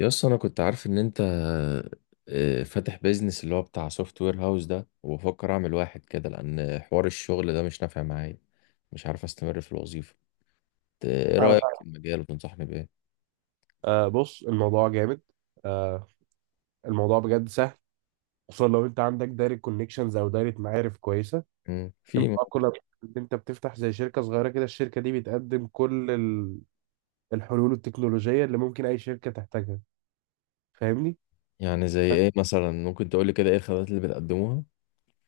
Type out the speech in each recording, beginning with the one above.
يا اسطى انا كنت عارف ان انت فاتح بيزنس اللي هو بتاع سوفت وير هاوس ده، وبفكر اعمل واحد كده لان حوار الشغل ده مش نافع معايا، مش عارف استمر في الوظيفه. ايه أعرف. رايك في المجال وتنصحني بايه؟ آه، بص الموضوع جامد. آه. الموضوع بجد سهل، خصوصا لو أنت عندك دايرة كونكشنز أو دايرة معارف كويسة. مم. الموضوع كله إن أنت بتفتح زي شركة صغيرة كده، الشركة دي بتقدم كل الحلول التكنولوجية اللي ممكن أي شركة تحتاجها. فاهمني؟ يعني زي ايه مثلا؟ ممكن تقول لي كده ايه الخدمات اللي بتقدموها؟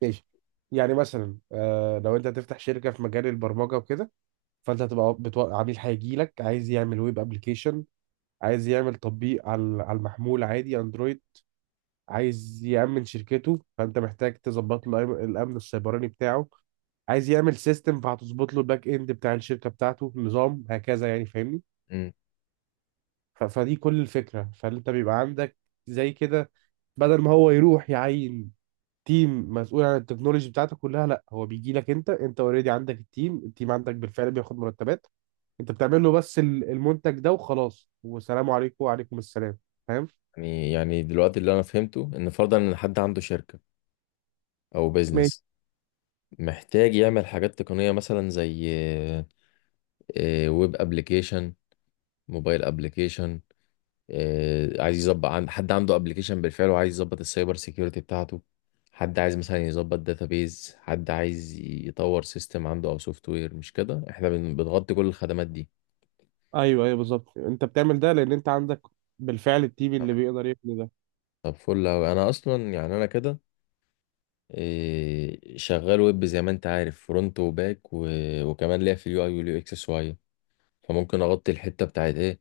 ماشي. يعني مثلا، لو أنت هتفتح شركة في مجال البرمجة وكده، فأنت هتبقى عميل هيجي لك عايز يعمل ويب أبلكيشن، عايز يعمل تطبيق على المحمول، عادي اندرويد. عايز يأمن شركته، فأنت محتاج تظبط له الأمن السيبراني بتاعه. عايز يعمل سيستم، فهتظبط له الباك إند بتاع الشركة بتاعته، نظام هكذا، يعني فاهمني. مم. فدي كل الفكرة. فأنت بيبقى عندك زي كده، بدل ما هو يروح يعين تيم مسؤول عن التكنولوجي بتاعته كلها، لا، هو بيجي لك. انت اوريدي عندك التيم عندك بالفعل بياخد مرتبات. انت بتعمل له بس المنتج ده وخلاص، وسلام عليكم وعليكم السلام، فاهم؟ يعني دلوقتي اللي انا فهمته ان فرضا ان حد عنده شركه او بيزنس، محتاج يعمل حاجات تقنيه مثلا زي ويب ابلكيشن، موبايل ابلكيشن، عايز يظبط عند حد عنده ابلكيشن بالفعل وعايز يظبط السايبر سيكيورتي بتاعته، حد عايز مثلا يظبط داتابيز، حد عايز يطور سيستم عنده او سوفت وير. مش كده احنا بنغطي كل الخدمات دي؟ ايوه، ايوه، بالظبط. انت بتعمل ده لان انت عندك بالفعل التيم اللي بيقدر يبني ده. طب فل أوي. أنا أصلا يعني أنا كده شغال ويب زي ما أنت عارف، فرونت وباك وكمان ليا في اليو أي واليو إكس شوية، فممكن أغطي الحتة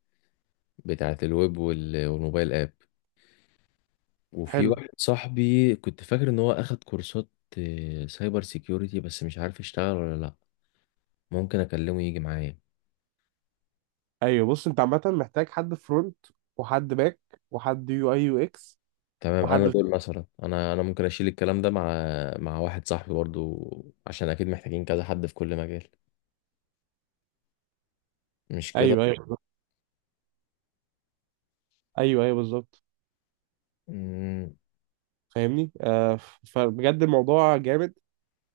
بتاعت الويب والموبايل آب. وفي حلو. واحد صاحبي كنت فاكر ان هو اخد كورسات سايبر سيكيورتي، بس مش عارف يشتغل ولا لا. ممكن اكلمه يجي معايا. ايوه، بص، انت عامه محتاج حد فرونت، وحد باك، وحد يو اي يو اكس، تمام، انا وحد... دول مثلا انا ممكن اشيل الكلام ده مع مع واحد صاحبي برضو، عشان اكيد محتاجين كذا حد في كل مجال، مش كده؟ ايوه، ايوه، بالظبط. ايوه، ايوه، بالظبط. مم، فاهمني. فبجد الموضوع جامد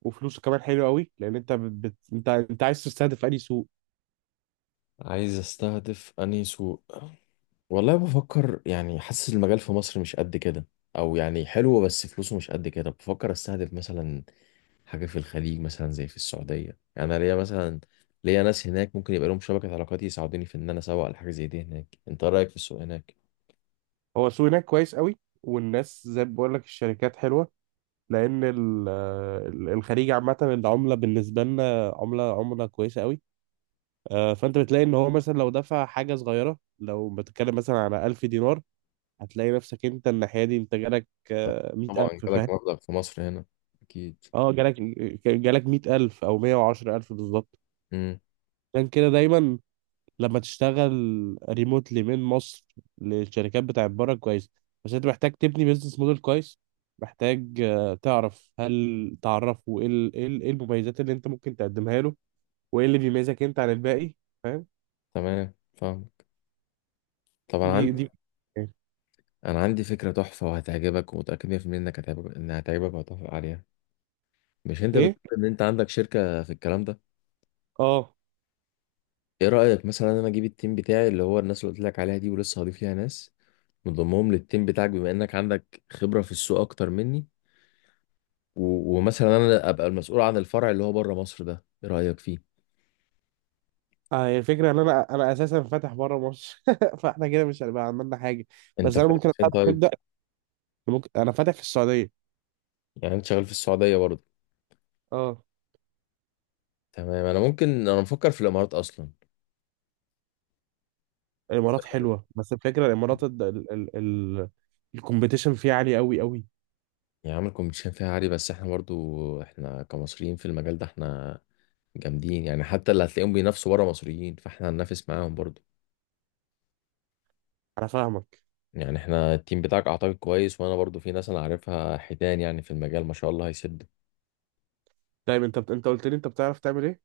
وفلوسه كمان حلو قوي. لان انت بت... بت- انت انت عايز تستهدف اي سوق؟ عايز استهدف انهي سوق؟ والله بفكر، يعني حاسس المجال في مصر مش قد كده، او يعني حلو بس فلوسه مش قد كده. بفكر استهدف مثلا حاجة في الخليج، مثلا زي في السعودية. يعني أنا ليا مثلا، ليا ناس هناك ممكن يبقى لهم شبكة علاقات يساعدوني في إن أنا أسوق لحاجة زي دي هناك. أنت رأيك في السوق هناك؟ هو السوق هناك كويس قوي، والناس زي ما بقول لك الشركات حلوه. لان الخليج عامه العمله بالنسبه لنا عمله كويسه قوي. فانت بتلاقي ان هو مثلا لو دفع حاجه صغيره، لو بتتكلم مثلا على 1000 دينار، هتلاقي نفسك انت الناحيه دي انت جالك طبعا 100,000. فاهم؟ جالك مبلغ في مصر هنا، أكيد. اه، جالك 100,000 او 110,000 بالظبط. امم، عشان كده دايما لما تشتغل ريموتلي من مصر للشركات بتاعت بره كويس. بس انت محتاج تبني بيزنس موديل كويس، محتاج تعرف، هل تعرفه، إيه المميزات اللي انت ممكن تقدمها له وايه اللي بيميزك انت عن الباقي. فاهم؟ تمام فاهمك. طب أنا دي عندي دي أنا عندي فكرة تحفة وهتعجبك، ومتأكد 100% إنك هتعجبك، إنها هتعجبك وهتوافق عليها. مش أنت ايه؟ بتقول إن أنت عندك شركة في الكلام ده؟ اه، إيه رأيك مثلا أنا أجيب التيم بتاعي، اللي هو الناس اللي قلت لك عليها دي، ولسه هضيف ليها ناس، نضمهم للتيم بتاعك، بما إنك عندك خبرة في السوق أكتر مني، ومثلا انا ابقى المسؤول عن الفرع اللي هو بره مصر ده. ايه رايك فيه؟ اه، هي الفكرة ان انا اساسا فاتح بره مصر. فاحنا كده مش هنبقى عملنا حاجة. انت بس انا فين ممكن فين طيب؟ نبدأ. ممكن انا فاتح في السعودية. يعني انت شغال في السعوديه برضه؟ اه. تمام، انا ممكن، انا مفكر في الامارات اصلا. الامارات حلوة، بس الفكرة الامارات ال الكومبيتيشن فيها عالي قوي قوي. يعني عامل كومبيتيشن فيها عالي، بس احنا برضه، احنا كمصريين في المجال ده احنا جامدين يعني. حتى اللي هتلاقيهم بينافسوا بره مصريين، فاحنا هننافس معاهم برضه. انا فاهمك. يعني احنا التيم بتاعك اعتقد كويس، وانا برضه في ناس انا عارفها حيتان يعني في المجال، ما شاء الله، هيسد. دايما انت قلت لي انت بتعرف تعمل ايه؟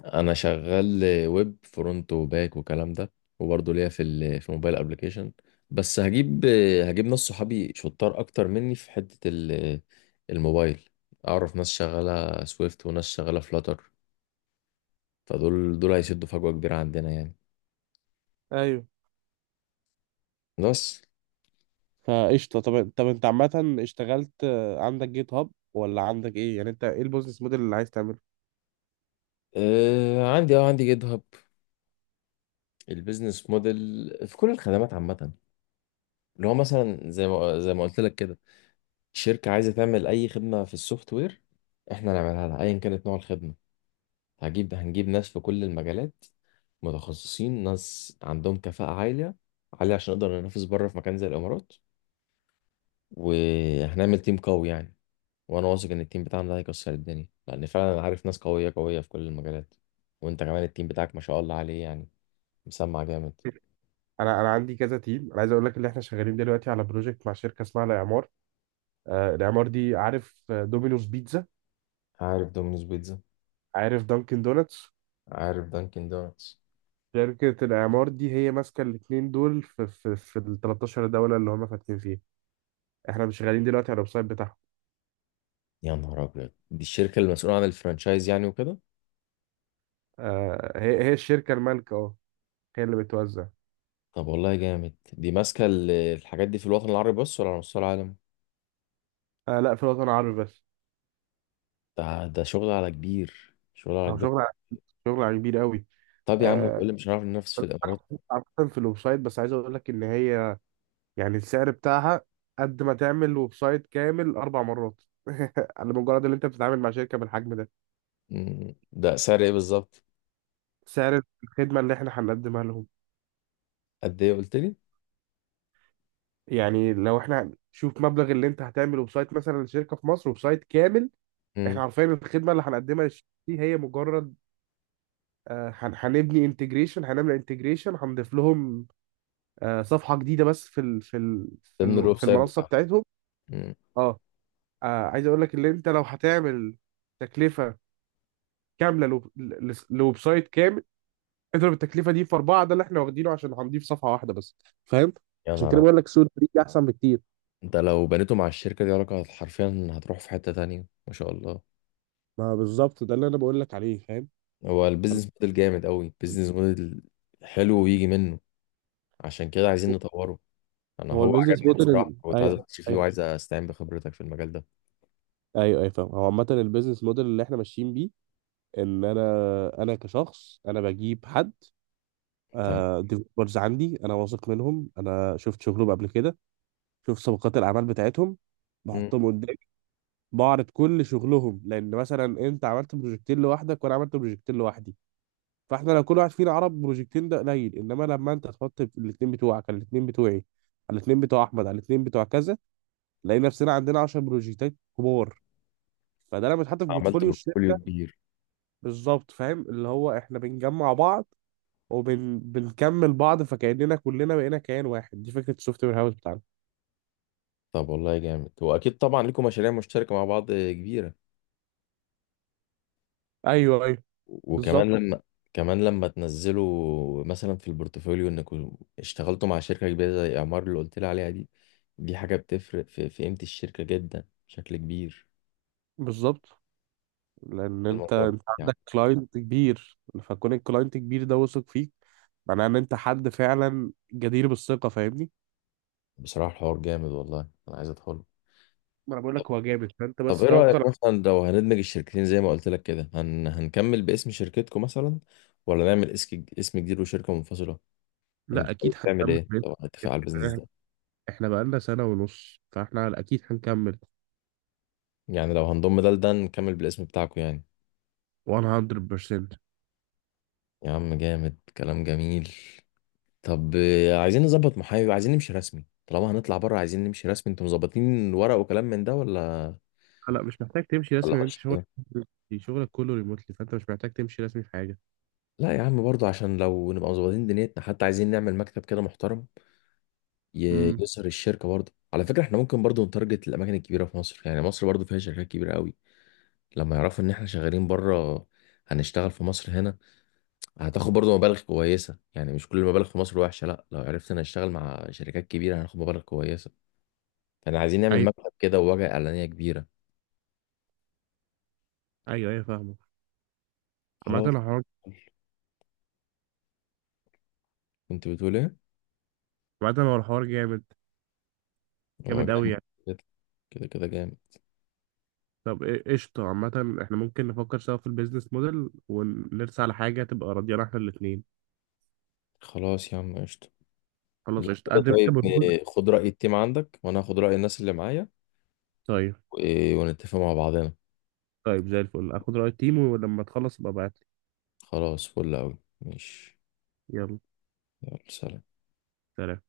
انا شغال ويب، فرونت وباك وكلام ده، وبرضه ليا في موبايل ابلكيشن. بس هجيب ناس صحابي شطار اكتر مني في حتة الموبايل. اعرف ناس شغالة سويفت وناس شغالة فلاتر، فدول هيسدوا فجوة كبيرة عندنا يعني. ايوه. بس فقشطة. طب، طب، انت عامة اشتغلت، عندك جيت هاب ولا عندك ايه؟ يعني انت ايه البيزنس موديل اللي عايز تعمله؟ عندي جيت هاب. البيزنس موديل في كل الخدمات عامة، اللي هو مثلا زي ما قلت لك كده، شركة عايزة تعمل أي خدمة في السوفت وير، احنا نعملها لها أيا كانت نوع الخدمة. هجيب، هنجيب ناس في كل المجالات، متخصصين، ناس عندهم كفاءة عالية عالية عشان نقدر ننافس بره في مكان زي الإمارات، وهنعمل تيم قوي يعني. وأنا واثق إن التيم بتاعنا ده هيكسر الدنيا، لأن فعلا أنا عارف ناس قوية قوية في كل المجالات. وأنت كمان التيم بتاعك ما شاء الله عليه يعني، مسمع جامد. انا عندي كذا تيم. انا عايز اقول لك ان احنا شغالين دلوقتي على بروجكت مع شركة اسمها الاعمار. الاعمار دي، عارف دومينوز بيتزا؟ عارف دومينوز بيتزا. عارف دانكن دونتس؟ عارف دانكن دونتس. شركة الإعمار دي هي ماسكة الاتنين دول في ال 13 دولة اللي هم فاتحين فيها. احنا مش شغالين دلوقتي على الويب سايت بتاعهم. يا نهار أبيض، دي الشركة المسؤولة عن الفرانشايز يعني وكده؟ هي الشركة المالكة، اه، هي اللي بتوزع. طب والله جامد. دي ماسكة الحاجات دي في الوطن العربي بس ولا على مستوى العالم؟ آه، لا، في الوطن العربي بس. ده شغل على كبير، شغل على هو كبير. شغل كبير قوي. طب يا عم، آه وتقول لي مش هنعرف ننافس في الامارات؟ عامة في الويب سايت، بس عايز اقول لك ان هي يعني السعر بتاعها قد ما تعمل ويب سايت كامل اربع مرات. على مجرد ان انت بتتعامل مع شركة بالحجم ده. مم. ده سعر ايه بالظبط؟ سعر الخدمة اللي احنا هنقدمها. قد ايه قلت لي؟ يعني لو احنا، شوف مبلغ اللي انت هتعمله بسايت مثلا لشركه في مصر وبسايت كامل. مم. احنا عارفين الخدمه اللي هنقدمها للشركه دي هي مجرد هنبني انتجريشن هنعمل انتجريشن، هنضيف لهم صفحه جديده بس في ال في ال في ضمن ال الويب في سايت المنصه بتاعهم؟ بتاعتهم. مم. اه. عايز اقول لك ان انت لو هتعمل تكلفه كامله لويب سايت كامل، اضرب التكلفه دي في اربعه، ده اللي احنا واخدينه عشان هنضيف صفحه واحده بس، فاهم؟ يا عشان نهار كده أبيض. بقول لك سوق الفريق احسن بكتير. انت لو بنيته مع الشركه دي علاقه، حرفيا هتروح في حته تانية ما شاء الله. ما بالظبط، ده اللي انا بقول لك عليه، فاهم؟ هو البيزنس موديل جامد قوي. بيزنس موديل حلو ويجي منه، عشان كده عايزين نطوره. انا هو هو البيزنس عجبني موديل بصراحه، كنت عايز ايوه. اخش فيه، ايوه. وعايز استعين بخبرتك في المجال ده. ايوه، ايوه، فاهم. هو عامة البيزنس موديل اللي احنا ماشيين بيه ان انا كشخص انا بجيب حد، تمام. ديفلوبرز عندي، انا واثق منهم، انا شفت شغلهم قبل كده. شفت سابقات الاعمال بتاعتهم، مم. بحطهم قدامي، بعرض كل شغلهم. لان مثلا انت عملت بروجكتين لوحدك وانا عملت بروجكتين لوحدي، فاحنا لو كل واحد فينا عرض بروجكتين ده قليل، انما لما انت تحط الاثنين بتوعك على الاثنين بتوعي، على الاثنين بتوع احمد، على الاثنين بتوع كذا، نلاقي نفسنا عندنا 10 بروجكتات كبار. فده لما يتحط في عملت بورتفوليو الشركه. بورتفوليو كبير. بالظبط، فاهم؟ اللي هو احنا بنجمع بعض وبنكمل بعض، فكاننا كلنا بقينا كيان واحد. دي فكره السوفت وير هاوس بتاعنا. طب والله جامد. واكيد طبعا لكم مشاريع مشتركه مع بعض كبيره. ايوه، ايوه، بالظبط، وكمان لما، كمان لما تنزلوا مثلا في البورتفوليو انكم اشتغلتوا مع شركه كبيره زي اعمار اللي قلت لي عليها دي، دي حاجه بتفرق في قيمه الشركه جدا بشكل كبير. بالظبط. لان انت الموضوع ده انت يعني عندك كلاينت كبير. فكون الكلاينت كبير ده واثق فيك، معناه ان انت حد فعلا جدير بالثقه، فاهمني. بصراحه الحوار جامد والله، انا عايز ادخله. ما انا بقول لك هو جامد، فانت طب بس ايه توكل. رايك مثلا لو هندمج الشركتين زي ما قلت لك كده، هنكمل باسم شركتكم مثلا، ولا نعمل اسم جديد وشركه منفصله؟ لا، انت حابب اكيد تعمل ايه؟ هنكمل. طبعا اتفق على البيزنس ده. احنا بقالنا سنه ونص، فاحنا اكيد هنكمل يعني لو هنضم ده لده نكمل بالاسم بتاعكم يعني. 100%. يا عم جامد، كلام جميل. طب عايزين نظبط محايو، عايزين نمشي رسمي. طالما هنطلع بره عايزين نمشي رسمي. انتوا مظبطين ورق وكلام من ده ولا لا، مش محتاج تمشي ولا رسمي لأن انت ماشي شغلك كده؟ شغلك كله ريموتلي، فانت مش محتاج تمشي رسمي في حاجه. لا يا عم برضه، عشان لو نبقى مظبطين دنيتنا، حتى عايزين نعمل مكتب كده محترم، امم. يسر الشركه برضه. على فكره احنا ممكن برضه نتارجت الاماكن الكبيره في مصر، يعني مصر برضه فيها شركات كبيره قوي. لما يعرفوا ان احنا شغالين بره، هنشتغل في مصر هنا، هتاخد برضو مبالغ كويسة يعني. مش كل المبالغ في مصر وحشة، لا، لو عرفت انا اشتغل مع شركات كبيرة هناخد مبالغ كويسة. فاحنا عايزين نعمل ايوه، مكتب كده وواجهة اعلانية كبيرة. ايوه، ايوه، فاهمه. عامه خلاص. الحوار. كنت بتقول ايه؟ عامه هو الحوار جامد. هو جامد قوي جامد. يعني. كده كده كده جامد. طب قشطه. عامه احنا ممكن نفكر سوا في البيزنس موديل ونرسى على حاجه تبقى راضيانا احنا الاثنين. خلاص يا عم قشطة. خلاص لا قشطه. كده قدم طيب، انت بروبوزل. خد رأي التيم عندك، وانا هاخد رأي الناس اللي معايا، طيب. ونتفق مع بعضنا. طيب، زي الفل، اخد راي التيم ولما تخلص ابقى ابعت لي. خلاص فل اوي، ماشي. يلا يلا سلام. سلام.